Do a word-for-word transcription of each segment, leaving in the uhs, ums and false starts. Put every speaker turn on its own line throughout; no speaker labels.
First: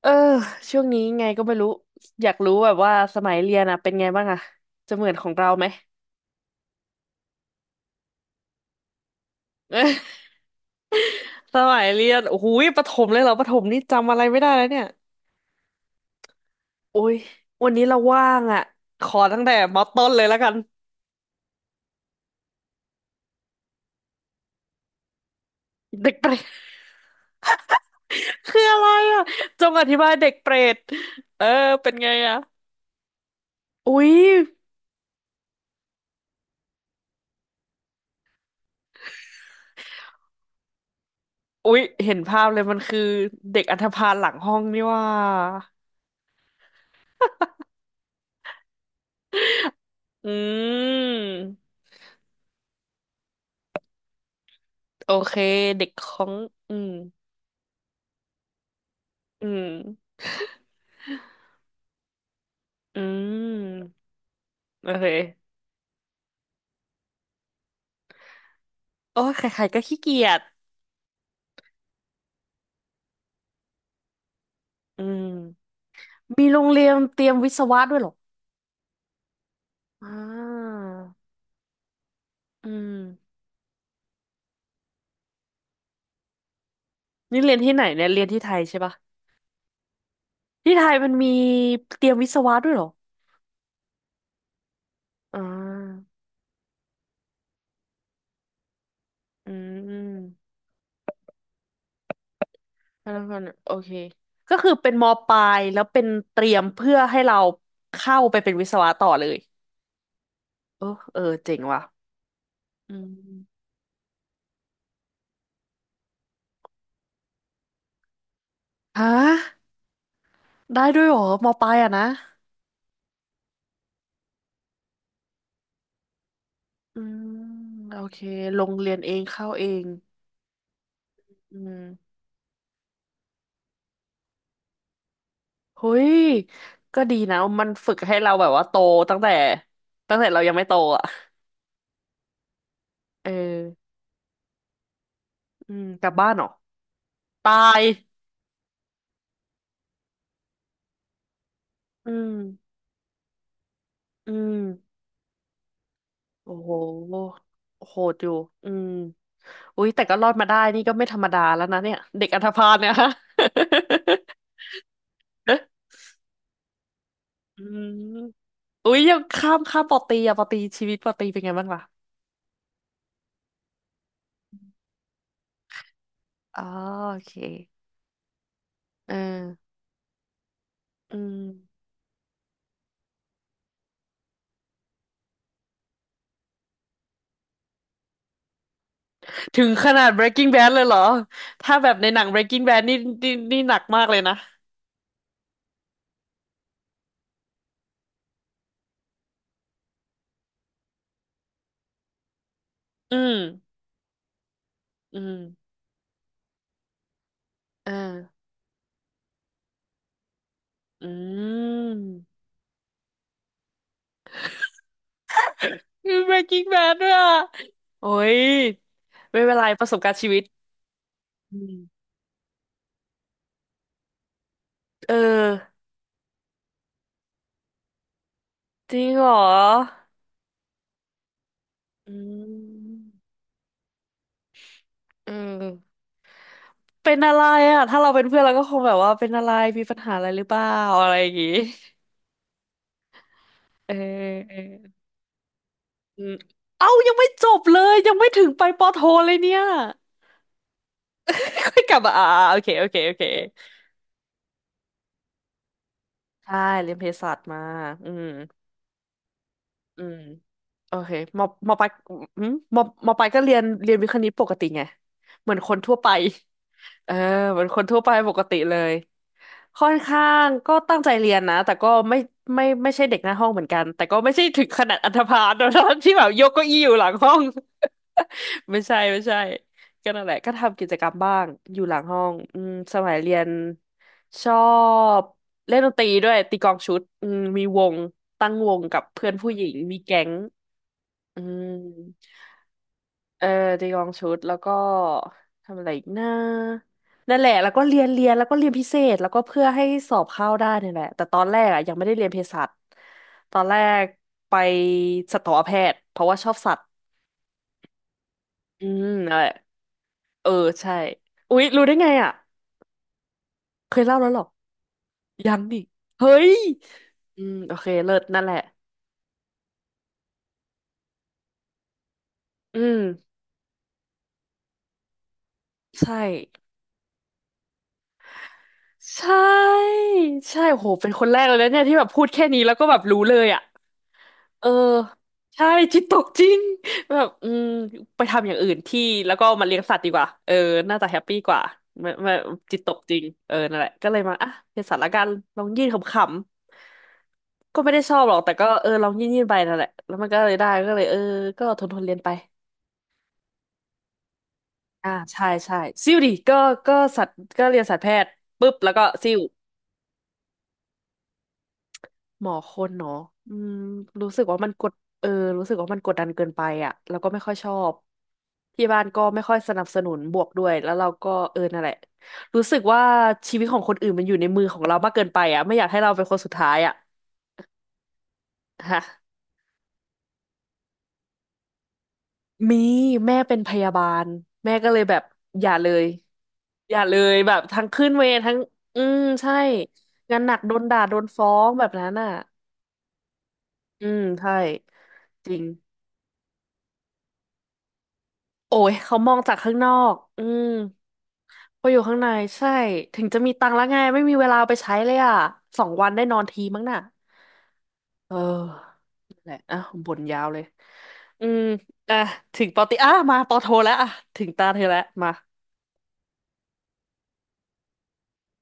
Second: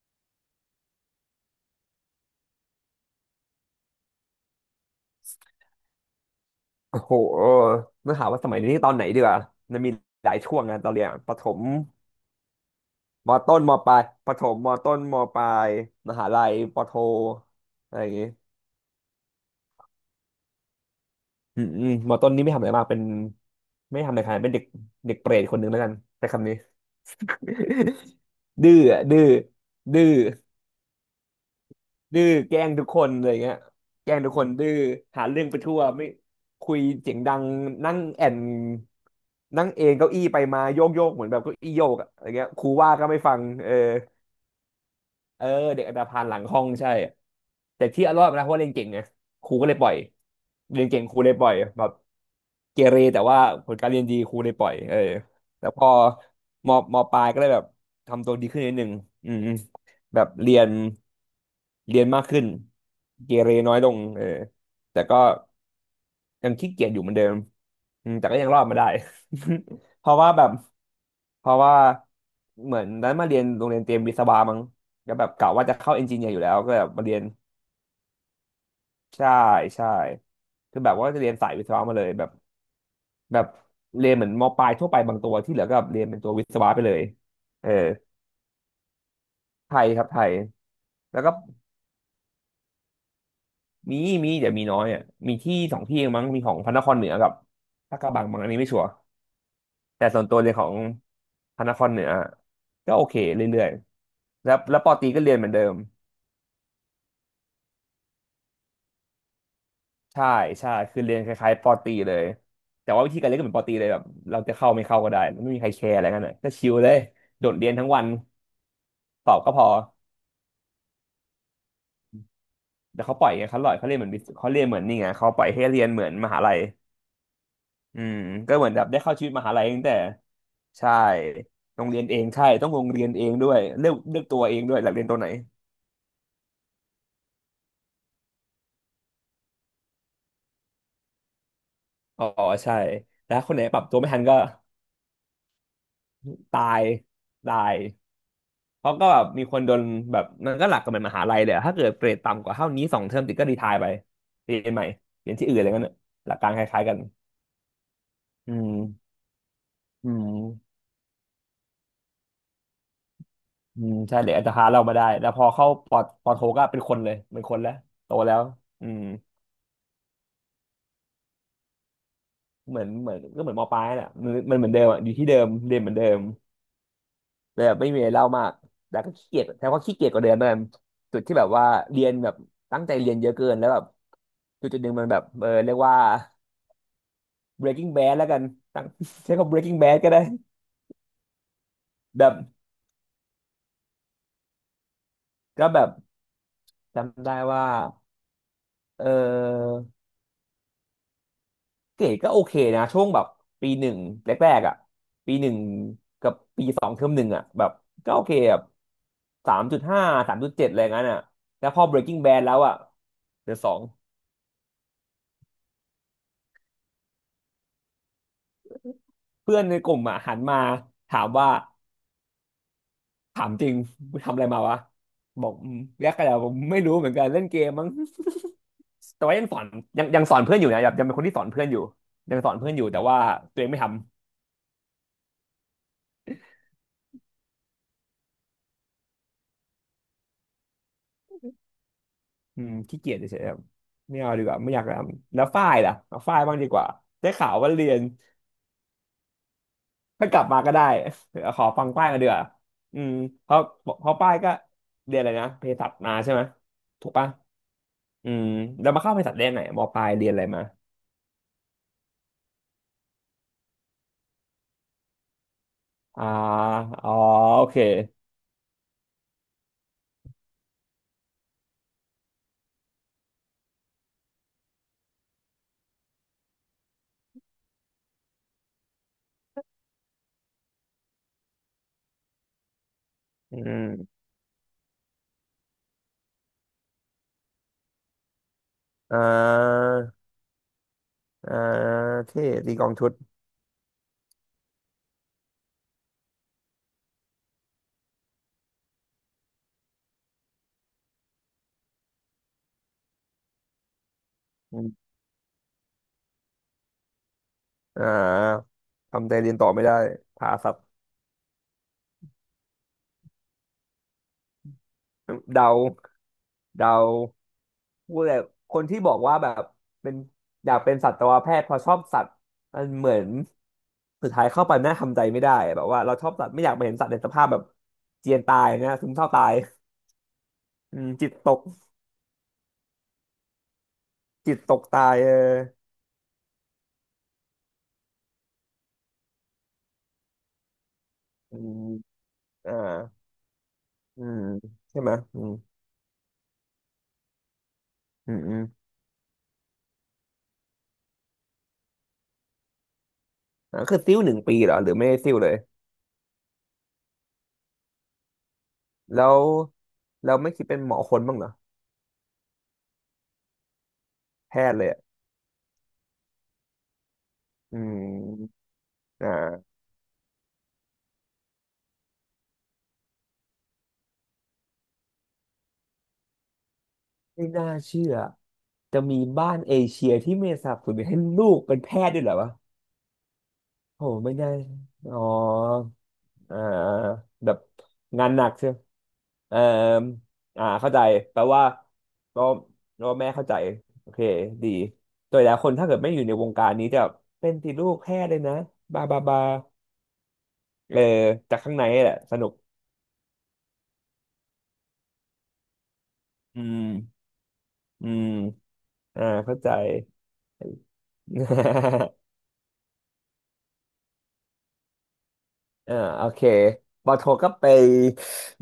เออช่วงนี้ไงก็ไม่รู้อยากรู้แบบว่าสมัยเรียนอะเป็นไงบ้างอะจะเหมือนของเราไหม
โอ้โหต้องถามว่าสมัยนี้ตอนไหนดีกว่ามันมีหลายช่วงนะตอนเรียนอะประถ
ส
ม
มัยเรียนโอ้โหประถมเลยเหร
ม
อประถ
ต้น
ม
ม
นี่
ปลาย
จำอะไร
ประ
ไม่
ถ
ได้
ม
แล้ว
ม
เนี่ย
ต้นมปลายมหาลัยปโท
โอ้ยวันนี้
อะ
เรา
ไรอย่างงี้
ว่างอะขอตั้งแต่มอต้นเลยแล้วกัน
อืมอืมมต้นนี่ไม่ทำอะไรมากเป็นไม่ทำอะไรขนาดนั้นเป็นเด็กเด็กเปรตคนหนึ่งแล้วกัน
เด็ก
ใช้
เปรต
คำนี้
คือ
ดื้
อะ
อ
ไร
อะดื้
อะ
อ
จงอธิ
ดื้
บา
อ
ยเด็กเปรตเออเป็นไง
ดื้อ
อะ
แกล้งทุกคนอะไรเงี้ย
อุ้
แก
ย
ล้งทุกคนดื้อหาเรื่องไปทั่วไม่คุยเสียงดังนั่งแอนนั่งเองเก้าอี้ไปมาโยกโยกเหมือนแบบเก้าอี้
อุ้ย
โยกอะ
เห็น
อะไร
ภา
เงี้
พ
ย
เล
ค
ย
รู
มัน
ว่า
คือ
ก็ไม่ฟัง
เด็ก
เออ
อันธพาลหลังห้องนี่ว่า
เออเด็กอันธพาลหลังห้องใช่แต่ที่เอารอดมานะเพราะว่าเรียนเก่งไงครูก็เลยปล่อย
อื
เรียนเก่งครูเล
ม
ยปล่อยแบบเกเรแต่ว่าผลการเรียนดีครูเลยปล่อยเออ
โอเค
แต่พ
เด็
อ
กของ
ม
อืม
มปลายก็เลยแบบทำตัวดีขึ้นนิดนึงอืม
อื
อืม
ม
แบบเรียน เรียนมากขึ้น
อื
เกเรน้อยล
ม
งเออ
โอ
แต่
เค
ก็ยังขี้เกียจอยู่เหมือนเดิมอืมแต่ก็ยังรอดมาได้
โอ้ยใครๆก็ขี้
เพ
เกี
ราะ
ย
ว่า
จ
แบบ เพราะว่าเหมือนนั้นมาเรียนโรงเรียนเตรียมวิศวะมั้ง
อื
ก็แบ
ม
บกะว่าจะเข้าเอนจิเนียร์อยู่
มี
แล้ว
โรง
ก็แบ
เรี
บ
ยน
มาเรีย
เต
น
รียมวิศวะด้วยเหรอ
ใช่ใช่
อ่า
คือแบบว่าจะเรียนสายวิศวะมาเลยแบบ
อืม
แบบเรียนเหมือนมปลายทั่วไปบางตัวที่เหลือก็เรียนเป็นตัววิศวะไปเลย
นี่เรียน
เออ
ที่ไหนเนี่ยเรียนที่ไทยใช่ปะ
ไทยครับไทย
ที่ไทยมัน
แล้ว
มี
ก็
เตรียมวิศวะด้วยเหรอ
มีมีแต่มีน้อยอ่ะมี
อ่
ที่สองที่เอ
า
งมั้งมีของพระนครเหนือกับลาดกระบังมั้งอันนี้ไม่ชัวร์
อื
แต่ส่วน
ม
ตัวเรียนของพระนครเหนือก็โอ
พ
เค
นักงาน
เรื่อย
โอเค
ๆแล้
ก็
ว
คือ
แล้วป
เป็
อ
น
ต
ม
รีก็
ป
เรียน
ลา
เหมือน
ย
เดิม
แล้วเป็นเตรียมเพื่อให้เราเข้าไปเป็นวิศวะต่อเลย
ใช่ใช่
เออ
คือเรี
เอ
ยน
อ
คล้า
เจ๋
ย
ง
ๆปอ
ว่ะ
ตรีเลยแต่
อื
ว่าวิธีการเรียนก็เหมือนปอ
ม
ตรีเลยแบบเราจะเข้าไม่เข้าก็ได้ไม่มีใครแคร์อะไรกันเลยก็ชิลเลยโดดเรียนทั้งวัน
ฮ
สอบก็พ
ะ
อ
ได้ด้วยเหรอมปลายอะนะ
แต่เขาปล่อยไงเขาปล่อยเขาเรียนเหมือนวิศเขาเรียนเหมือนนี่ไงเขาปล่อยให้เรียนเหมือนมหาลัย
อืมโอ
อืม
เค
ก็
ล
เหมือ
ง
นแบบ
เรีย
ได้
นเอ
เข้า
ง
ชีวิตม
เข้า
หาลั
เอ
ยตั้ง
ง
แต่ใช่
อื
โรงเรียน
ม
เองใช่ต้องโรงเรียนเองด้วยเลือกเลือกตัวเองด้วยอยากเรียนตัวไหน
เฮ้ยก็ดีนะมันฝึกให้เราแบบว่าโตตั้งแต่ตั้งแต่เรายังไม่โตอ่ะ
อ๋อใช่
เออ
แล้วคนไหนปรับตัวไม่ทันก็
อืมกลับบ้านเหรอ
ตาย
ตา
ตาย
ย
เพราะก็แบบมีคนโดนแบบมันก็หลักกับเหมือนมหาลัยเลยอะถ้าเกิดเกร
อื
ด
ม
ต่ำกว่าเท่านี้สองเทอมติดก็รีไทร์ไป
อื
เรี
ม
ยนใหม่เรียนที่อื่นอะไรเงี้ยน่ะหลักการ
โอ้
ค
โห
ล้ายๆกัน
โหดอยู่
อื
อื
ม
มอุ๊ยแต่
อื
ก็รอดมาได้
ม
นี่ก็ไม่ธรรมดาแล้วนะเนี่ยเด็กอันธพาลเนี่ยฮะ
อืมใช่เลยอาจจะรพาเรามาได้แล้วพอเข้าป อปอโทก็เป็นคนเลยเป็นคน
อื
แล้ว
ม
โตแล้วอื
อุ๊ย
ม
ยังข้ามข้ามปอตีอะปอตีชีวิตปอตีเป็นไงบ้างล่ะ
เหมือนเหมือนก็เหมือนมปลายแหละมันมันเหมือนเดิมอ่ะอยู่ที่เดิมเรียนเหมือนเดิม
อ๋อโอเค
แต่แบบไม่มีอะไรเล่ามากแต่ก็
เออ
ขี้เกียจแต่ว่าขี้เกียจกว่าเดิมนั่นจุ
อื
ดที่
ม
แบบว่าเรียนแบบตั้งใจเรียนเยอะเกินแล้วแบบจุดจุดหนึ่งมันแบบเออเรียกว่า breaking bad แล้วกันตั้ง ใช้คำ
ถึง
breaking
ข
bad
นา
ก็
ด
ได้
Breaking Bad เลยเหรอ ถ้าแบบในหนัง
แบบ
Breaking Bad นี่นี่นี่หนักมากเลยนะ
ก็แบบจำได้ว่าเออเกรดก็โอเคนะช่วง
อื
แบบ
ม
ปีหนึ่งแรกๆอ่ะ
อืม
ปีหนึ่งกับปีสองเทอมหนึ่งอ่ะแบบ
เอ
ก็โอเค
อ
แบบ สามจุดห้าสามจุดเจ็ดอะไรงั้
อื
นอ่ะแล้วพอ Breaking Bad
ม
แล้วอ่ะเหลือสอง
มี Breaking Bad ด้วยอ่ะโอ้ยไม่เป็
เพื่
น
อน
ไร
ใน
ป
ก
ระส
ลุ่
บ
ม
การ
อ่ะ
ณ์ชี
หั
วิ
น
ต
มาถามว่า
อืม
ถามจริงมึงทำอะไรมาวะ
เออ
บอกอืมแยกกันแล้วผมไม่รู้เหมือนกันเล่นเกมมั้ง
จริง
แต่
เหรอ
ว่ายังสอนยังยังสอนเพื่อนอยู่นะแบบยังเป็นคนที่สอนเพื่อนอยู่
อื
ยังสอนเพื่อนอยู่
ม
แต่ว่าตัวเองไม่ทำ
เออเป็นอะไรอ่ะ ถ้าเราเป็นเพื่อนเราก็คงแบบว่าเป็นอะไรมีปัญหาอะไรหรือเปล่าอะไรอย่างงี้
อืมขี้เกียจเฉยๆครับ
เออ
ไม่เอาดีก
เอ
ว่าไม่อยากท
อ
ำแล้วฝ้ายล่ะเอา
อืม
ฝ้ายบ้างดีกว่า
เอ้ายังไม่
ได้
จ
ข่าว
บ
ว่า
เล
เรีย
ย
น
ยังไม่ถึงไปปอโทเลยเนี่ย
ถ้ากลับมาก็ได้ ขอ
ค่อ
ฟั
ย
ง
กลับ
ป้าย
มา
มา
อ่า
เดือ
โอเคโอเค
อืม
โอเค
เพราะเพราะป้ายก็เรียนอะไรนะเภสัชมาใช่ไหม
ใช่เรียนเภ
ถูกปะ
สัชมาอืม
อืมแล้วมาเข้าเภสัชได้ไหนมป
อื
ลาย
ม
เรียนอะไรมา
โอเคมอมอปลายอืมมอมอปลายก็เรียนเรียนวิทย์คณิตปกติไงเหมือนคนทั่วไป
อ่าอ๋
เอ
อ
อเหมื
โอ
อน
เค
คนทั่วไปปกติเลยค่อนข้างก็ตั้งใจเรียนนะแต่ก็ไม่ไม่ไม่ใช่เด็กหน้าห้องเหมือนกันแต่ก็ไม่ใช่ถึงขนาดอันธพาลนะที่แบบยกเก้าอี้อยู่หลังห้อง ไม่ใช่ไม่ใช่ก็นั่นแหละก็ทำกิจกรรมบ้างอยู่หลังห้องอืมสมัยเรียน
อืม
ชอบเล่นดนตรีด้วยตีกลองชุดอืมมีวงตั้งวงกับ
อ่
เพื่อนผู้หญิง
า
มีแก๊ง อื
อ่า
ม
เท่ตีกลองชุด
เออจียองชุดแล้วก็ทำอะไรอีกนะนั่นแหละแล้วก็เรียนเรียนแล้วก็เรียนพิเศษแล้วก็เพื่อให้สอบเข้าได้เนี่ยแหละแต่ตอนแรกอ่ะยังไม่ได้เรียนเภสัชตอนแรกไป
อืม
สัตวแพทย์เพราะว่าชอบสัตว์
อ่า
อืม
ทำใจ
นั่นแห
เรี
ละ
ยนต่อไม่ได้
เอ
ผ่า
อ
สับ
ใช่อุ๊ยรู้ได้ไงอ่ะเคยเล่าแล้วเหรอยัง
เดา
นี่เฮ้ย
เดา
อืมโอเคเลิ
พู
ศ
ดเลย
นั่นแหละ
คนที่บอกว่าแบบเป็นอยากเป็นสัตวแพทย์เพราะชอบสัตว์
อื
มัน
ม
เหมือน สุดท้ายเข้าไปแม่ทำใจไม่ได้แบบว่าเรา
ใช่
ชอบสัตว์ไม่อยากไปเห็นสัตว์ในสภาพแบบเจียนตายนะซึมเศ
ใช
ร้าตาย
่ใช่โห
อืม
เป็นค
จิ
น
ต
แรก
ต
เลย
ก
นะเนี่ยที่แบบพูดแค่นี้แล้วก็แบบรู้เลยอ่ะ
จิต
เออ
ตกตายเออ
ใช่จิตตกจริงแบบอืมไปทำอย่างอื่นที่แล้วก็มาเลี้ยงสัตว์ดีกว่าเออน่าจะแฮปปี้ก
อื
ว่า
ม
ไม่ไม่
อ่า
จิตตกจริงเออนั่นแหละก็เล
อื
ยมา
ม
อ่ะเป็นสั
ใช่
ตว์ละ
ไหม
กัน
อืม
ลองยื่นขำๆก็ไม่ได้ชอบห
อื
รอ
ม
กแต่
อืม
ก็เออลองยื่นยื่นไปนั่นแหละแล้วมันก็เลยได้ก็เลยเออก็ทนทนเรียนไป
อ่าคือซิ้วหนึ่งปีเหรอหรือไม่
อ่า
ได้ซิ้ว
ใช่
เลย
ใช่ซิ่วดิก็ก็สัตว์ก็เรียนสัตวแพทย์ปุ๊บแล้วก็
แล้
ซิ่ว
วเราไม่คิดเป็นหมอคนบ้างเหรอ
หมอคนเนาะอืมรู้สึก
แพ
ว่ามัน
ทย์เล
ก
ย
ด
อะ
เออรู้สึกว่ามันกดดันเกินไปอ่ะแล้วก็ไม่ค่อยชอ
อื
บ
ม
ที่บ้านก็
อ
ไม่ค่อยส
่า
นับสนุนบวกด้วย แล้วเราก็เออนั่นแหละรู้สึกว่าชีวิตของคนอื่นมันอยู่ในมือของเรามากเกินไปอ่ะไม่อยากให้เราเป็นคนสุดท้ายอ่ะ
ไม่น่าเชื่อจะ
ฮะ
มีบ้านเอเชียที่ไม่สนับสนุนให้ลูกเป็นแพทย์ด้วยเหรอวะ
มีแม่เป็นพยา
โห
บาล
ไม่น่า
แม่ก็เลยแบ
อ๋อ
บอย่าเลย
อ่า
อย่าเลย
แบ
แบ
บ
บทั้งขึ้นเว
งาน
ร
หนัก
ทั้ง
ใช่ไหม
อืมใช่
เอ่อ
งานหนัก
อ่า
โดน
เข้า
ด่า
ใจ
โดน
แปล
ฟ้อ
ว่า
งแบบนั้นอ่ะ
ก็ก็แม่เข้าใจ
อื
โอเค
มใช่
ดีโดยห
จ
ลาย
ริง
คนถ้าเกิดไม่อยู่ในวงการนี้จะเป็นติดลูกแพ้เลยนะ
โอ้ย
บา
เขา
บา
มอ
บา
งจากข้างนอกอืม
เออจากข้าง
พ
ใน
ออยู่
แห
ข้า
ละ
งใน
สนุก
ใช่ถึงจะมีตังค์แล้วไงไม่มีเวลาไปใช้เลยอ่ะสองวันได้นอน
อื
ที
ม
มั้งน่ะ
อืม
เออ
อ่า
นั่นแห
เข้า
ละ
ใจ
อ่ะบ่นยาวเลยอืมอ่ะ ถึงปอตีอ่ะมาปอโทแล้วอ่ะถึงตาเธอแล้วมา
อ่าโอเคปอโทก็ไป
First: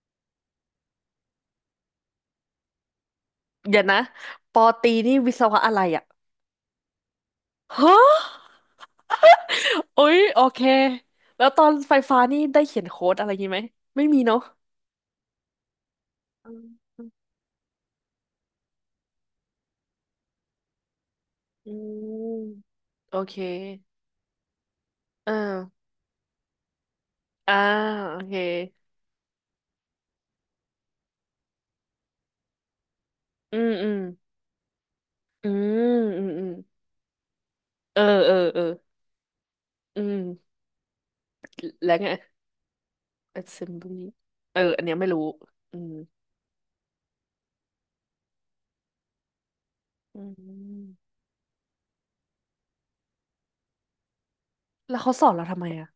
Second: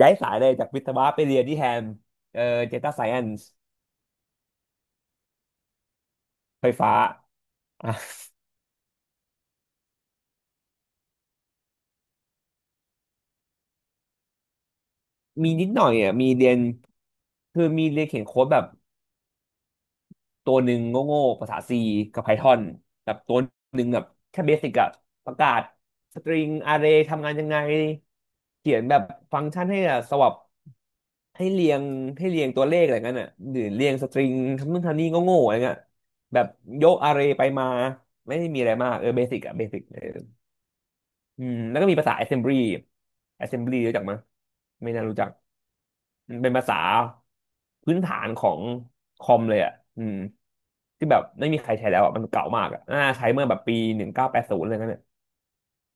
ย้ายสายเลยจากวิศวะไปเรียนที่แฮมเออเดต้าไซเอนซ์
เดี๋ยวนะปอตีนี่วิศวะอะไรอ่ะ
ไฟฟ้า
ฮะ โอ้ยโอเคแล้วตอนไฟฟ้านี่ได้เขียนโค้ดอะไรงี้ไหมไม่มีเนาะ
มีนิดหน่อยอ่ะมีเรี
อื
ยน
ม
คือมีเรียนเขียนโค้ดแบบตัวหนึ่งโง่ๆภาษา
อื
C กับ
ม
Python แบ
โอ
บตั
เค
วหนึ่งแบบแค่เบสิกอะป
เออ
ระกาศสตริงอาร์เรย์ทำงานยัง
อ่า
ไง
โอเค
เขียนแบบฟังก์ชันให้อะสวับให้เรียงให้เรียงตัวเลขอะไรเงี้ยน่ะห
อื
รือ
ม
เรี
อื
ยง
ม
สตริงทำนู่นทำนี่โง่ๆ
อื
อะไรเงี้ย
มอืม
แบ
อื
บ
ม
ยกอาร์เรย์ไปมา
เออเอ
ไม่
อ
ได้มี
เออ
อะไรมากเออเบสิกอะเบสิก
อืม
อืมแล้วก็
แล้
มี
ว
ภา
ไง
ษา assembly assembly รู้
assembly
จักมั้ย
เอออัน
ไม่
เนี้ย
น่า
ไม่
รู้จั
รู้
ก
อืม
มันเป็นภาษาพื้นฐานของคอมเลยอ่ะอืม
อื
ที่
ม
แบบไม่มีใครใช้แล้วอ่ะ มันเก่ามากอ่ะน่าใช้เมื่อแบบปีหนึ่งเก้าแปดศูนย์อะไรเงี้ย
แล้ว
เนี่ย
เขาสอนเราทำไมอ่ะ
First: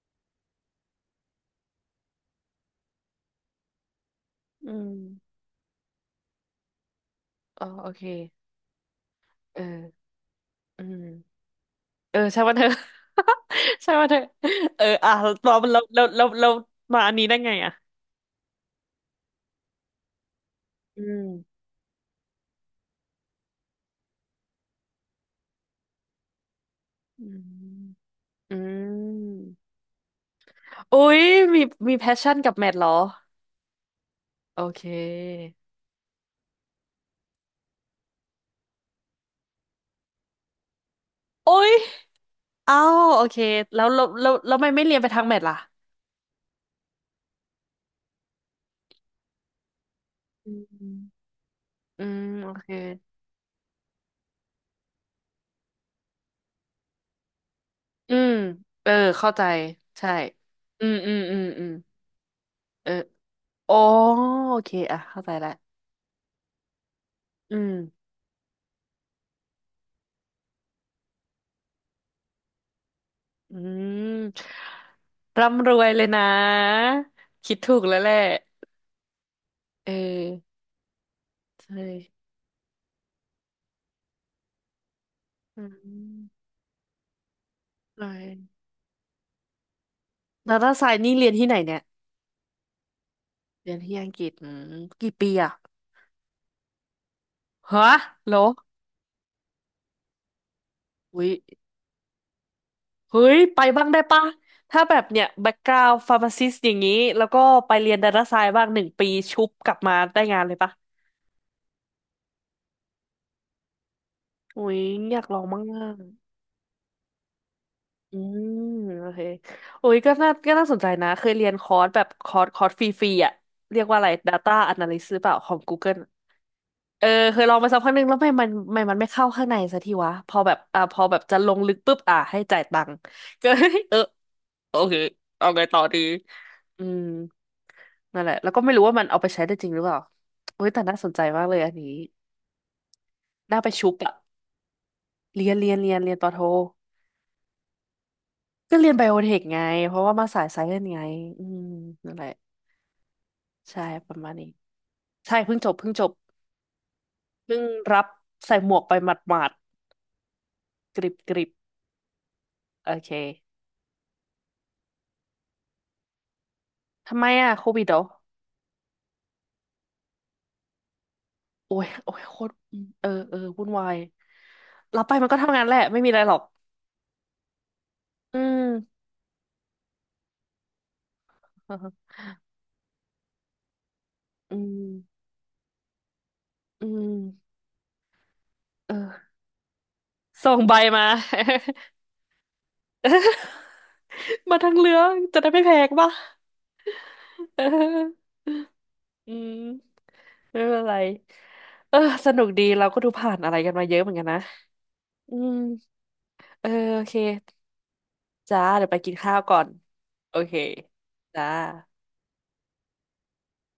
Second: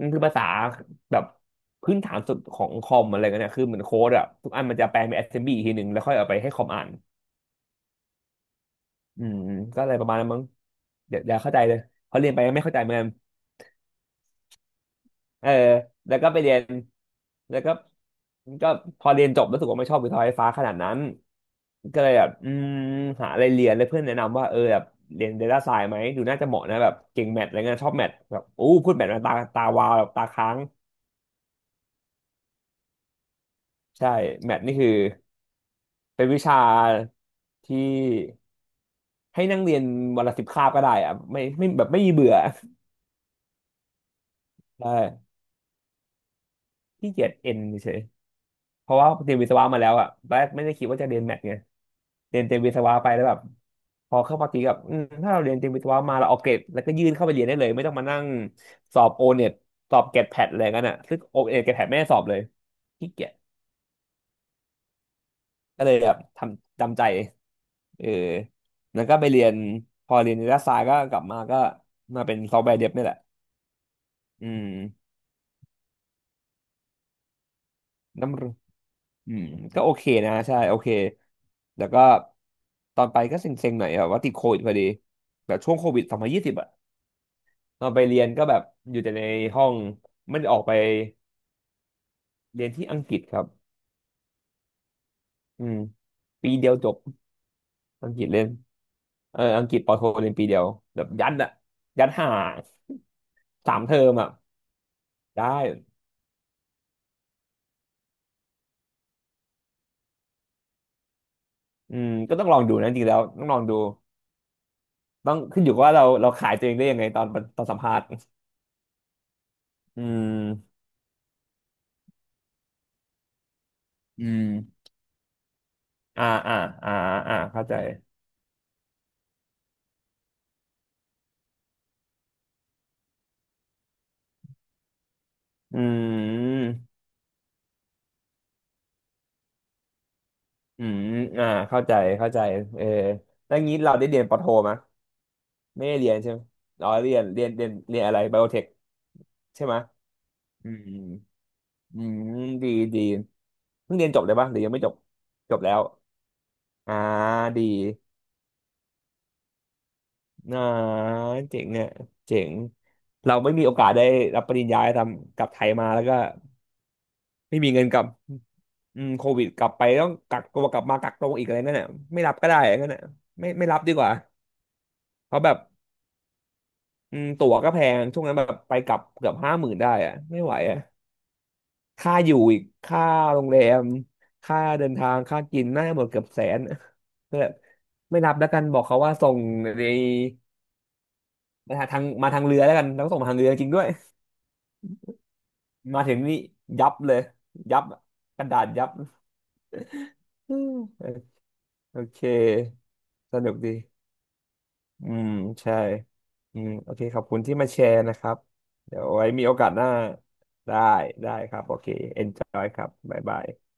มันคือภาษาแบบพื้นฐานสุดของคอมอะไรเงี้ยเนี่ยคือเหมือนโค้ดอ่ะ ทุกอัน
อื
มันจะแปลเป็น
ม
assembly อีกทีหนึ่งแล้วค่อยเอาไปให้คอมอ่าน
อ๋อโอเค
อืม
เอ
ก็อะ
อ
ไรประมาณนั้นมั้ง
อื
เดี๋ยวเดี๋ยว
ม
เข้าใจเลยพ
เอ
อ
อ
เรียนไป
ใช่
ยั
ว่า
งไม่
เธอ
เข้าใจเหมือนกัน
ใช่ ว่าเธอเอออ่ะเ
เออ
ราเราเรา
แล้ว
เรา
ก็ไป
เรา
เรียน
มาอันนี้ได้ไง
แล้วก็
อ่ะ
ก็พอเรียนจบรู้สึกว่าไม่ชอบวิทยาไฟฟ้าขนาดนั้น
อืม
ก็เลยแบบอืมหาอะไรเรียนแล้วเพื่อนแนะนำว่าเออแบบเรียน Data Science ไหม ดูน่าจะเหมาะนะแบบเก่
อื
งแมทอะไรเงี้ยชอบแม
ม
ทแบบ
อื
อู้พูดแมทมาตา
ม
ตาวาวแบบตาค้าง
อุ๊ยมีมีแพชชั่นกับแมทเหรอ
ใช่แม
โอ
ทนี่
เค
คือเป็นวิชาที่ให้นั่งเรียนวันละสิบคาบก็ได้อะไม่
โอ๊
ไม่
ย
แบบไม่มีเบื่อ
อ้าวโอเคแล้วแล้วแล้วแล้วทำไม ไม่
ใช่
เรียนไปทางแมทล่ะ
ขี้เกียจเอ็นเฉย เพราะว่าเรียนวิศวะมาแล้วอ่ะตอนแร
อื
กไม่ได้คิดว่า
ม
จะเรียนแมทไง
อืม
เรียน
โอ
เตรียม
เค
วิศวะไปแล้วแบบพอเข้ามาตีกับอืมถ้าเราเรียนเตรียมวิศวะมาเราเอาเกรดแล้วก็ยื่นเข้าไปเรียนได้เลยไม่ต้องมา
อื
นั่ง
มเออ
สอบโอ
เข้าใจ
เน็ตสอบ
ใช่
เกรดแพดอะไรกั
อื
น
ม
อ่ะ
อื
ซึ่ง
มอื
โอ
ม
เน็ต
อื
เก
ม
รดแพดไม่ได้สอบเลย
เออ
ขี้เกียจ
อ๋อโอเคอ่ะเข้าใจละ
ก็เลยแบบทำจำใจ
อืม
เออแล้วก็ไปเรียนพอเรียนรัฐศาสตก็กลับมาก็มาเป็นซอฟต์แวร์เดฟนี่แหละ
อืม
อืม
ร่ำรวยเลยนะคิดถูกแล้วแหละ
น้ำรอืมก็
เอ
โอ
อ
เคนะใช่โอเค
ใช่
แล้วก็ตอนไปก็เซ็งๆหน่อยแบบว่าติดโควิดพอดีแบบ
อื
ช่วงโควิดสองพันยี่
ม
สิบอะ ตอนไป
ใช่
เรียนก็แบบอยู่แต่ในห้องไม่ได้
แล้
อ
ว
อกไป
ถ้าสายนี่เรียนที่ไหนเนี่ย
เรียนที่อังกฤษครับ
เรียนที่อังกฤษอืมกี่ปีอะ
อืมปีเดียวจบ
ฮะ
อังกฤษ
เหร
เรีย
อ
นเอออังกฤษปอโทเรียนปีเดียวแบบ
อุ้
ยั
ย
ดอะยัดห่า
เฮ้ยไป
สาม
บ้าง
เทอ
ได้
ม
ปะ
อะ
ถ้าแบบเนี่ยแบ็ก
ได้
กราวด์ฟาร์มาซิสอย่างนี้แล้วก็ไปเรียนดาต้าไซน์บ้างหนึ่งปีชุบกลับมาได้งานเลยปะ
อืมก็ต้องลองดูนะจริงๆแล้วต้องลองดู
อุ้ยอยาก
ต้อ
ล
ง
องบ้า
ขึ้น
ง
อยู่กั
อะ
บว่าเราเราขายตัวเองได้ยังไงตอนตอนสัมภาษณ์
อืมโอเคอุ้ย
อื
ก็น่าก็น่าสน
ม
ใจนะเคยเรียนคอร์สแบบคอร์สคอร์สฟรีๆอ่ะเรียกว่าอะไร
อืม
Data Analyst หรือเปล่าของ Google อะ
อ่าอ่าอ่า
เออ
อ่า
เคยลอง
เข้า
ไป
ใจ
สักพักหนึ่งแล้วไม่มันไม่มันไม่เข้าข้างในสักทีวะพอแบบอ่าพอแบบจะลงลึกปุ๊บอ่าให้จ่ายตังค์ก็ เออโอเคเอาไง
อื
ต่อดี
ม
อืมนั่นแหละแล้วก็ไม่รู้ว่ามันเอาไปใช้ได้จริงหรือเปล่าเฮ้ยแต่
อื
น่า
ม
สนใจมา
อ่า
กเลยอัน
เข้า
นี้
ใจเข้าใจเออแล้ว
น่าไป
งี้
ชุ
เรา
บ
ได้
อะ
เรียนปอโทไหม
เรียนเรียน
ไม่
เรี
ได้
ยน
เรี
เรี
ย
ย
น
นปอ
ใช่ไหม
โท
อ๋อเรียนเรียนเรียนเรียนอะไรไบโอเทค
ก็เรียนไบโอเทคไง
ใช่ไหม
เพราะว่ามาสายไซ
อื
เอน
ม
ไงอืม
อื
นั่นแหละ
มดีดี
ใช่
เพิ่งเรีย
ป
นจ
ระ
บ
มา
เล
ณ
ย
นี้
ปะหรือยังไม่จบ
ใช่
จ
เพิ่ง
บ
จ
แล้
บ
ว
เพิ่งจบ
อ่า
เพิ่ง
ดี
รับใส่หมวกไปหมาด
อ่า
ๆกริบกริบ
เจ๋งเนี่ยเจ๋ง
โอเค
เราไม่มีโอกาสได้รับปริญญาทำกลับไทยมาแล้วก็
ทำไมอะ
ไม่
โค
มี
วิ
เงิ
ด
น
เห
ก
รอ
ลับอืมโควิดกลับไปต้องกักตัวกลับมากักตัวอีกอะไรนั่
โอ้
น
ย
น่ะ
โอ้
ไม่
ย
รั
โค
บก็
ตร
ได้
อืม
งั้นน่ะ
เออเออ
ไม่ไม่
วุ่น
รับ
วา
ดี
ย
กว่า
รับไปมัน
เพ
ก็
ราะแบ
ทำ
บ
งานแหละไม่มีอะไรหรอก
อืมตั๋วก็แพงช่วงนั้น
อื
แบบ
ม
ไปกลับเกือบห้าหมื่นได้อะไม่ไหวอะ ค่าอยู่อีกค่าโรงแรม
อื
ค่าเดินทาง
ม
ค่ากินน่าจะหมดเกือบแสน
อื
แบบ
ม
ไม่รับแล้วกันบอกเขาว่าส่
เออ
งใน
ส่งใบมา
มาทางมาทางเรือแล้วกันแล้วก็ส่งมาทางเรือจริงด้วย
มาทั้งเรืองจะได้ไม่แพง
มา
ป่ะ
ถึงนี่ยับเลย
เอ
ยับ
อ
กระดาษยับ
อืมไม่
อื
เป็นไร
ม
เอ
โอ
อ
เค
สนุกดีเราก็ดูผ่า
ส
นอะ
นุก
ไรกัน
ดี
มาเยอะเหมือนกันนะ
อืม
อืม
ใช่อื
เอ
ม
อ
โอ
โอ
เค
เค
ขอบคุณที่มาแชร์นะครับ
จ้าเดี๋ยวไป
เดี๋ยว
กิน
ไว้
ข้าว
มีโอ
ก่อ
กา
น
สหน้า
โอเค
ได้ได้
จ้า
ครับโอเค enjoy ครับบ๊ายบาย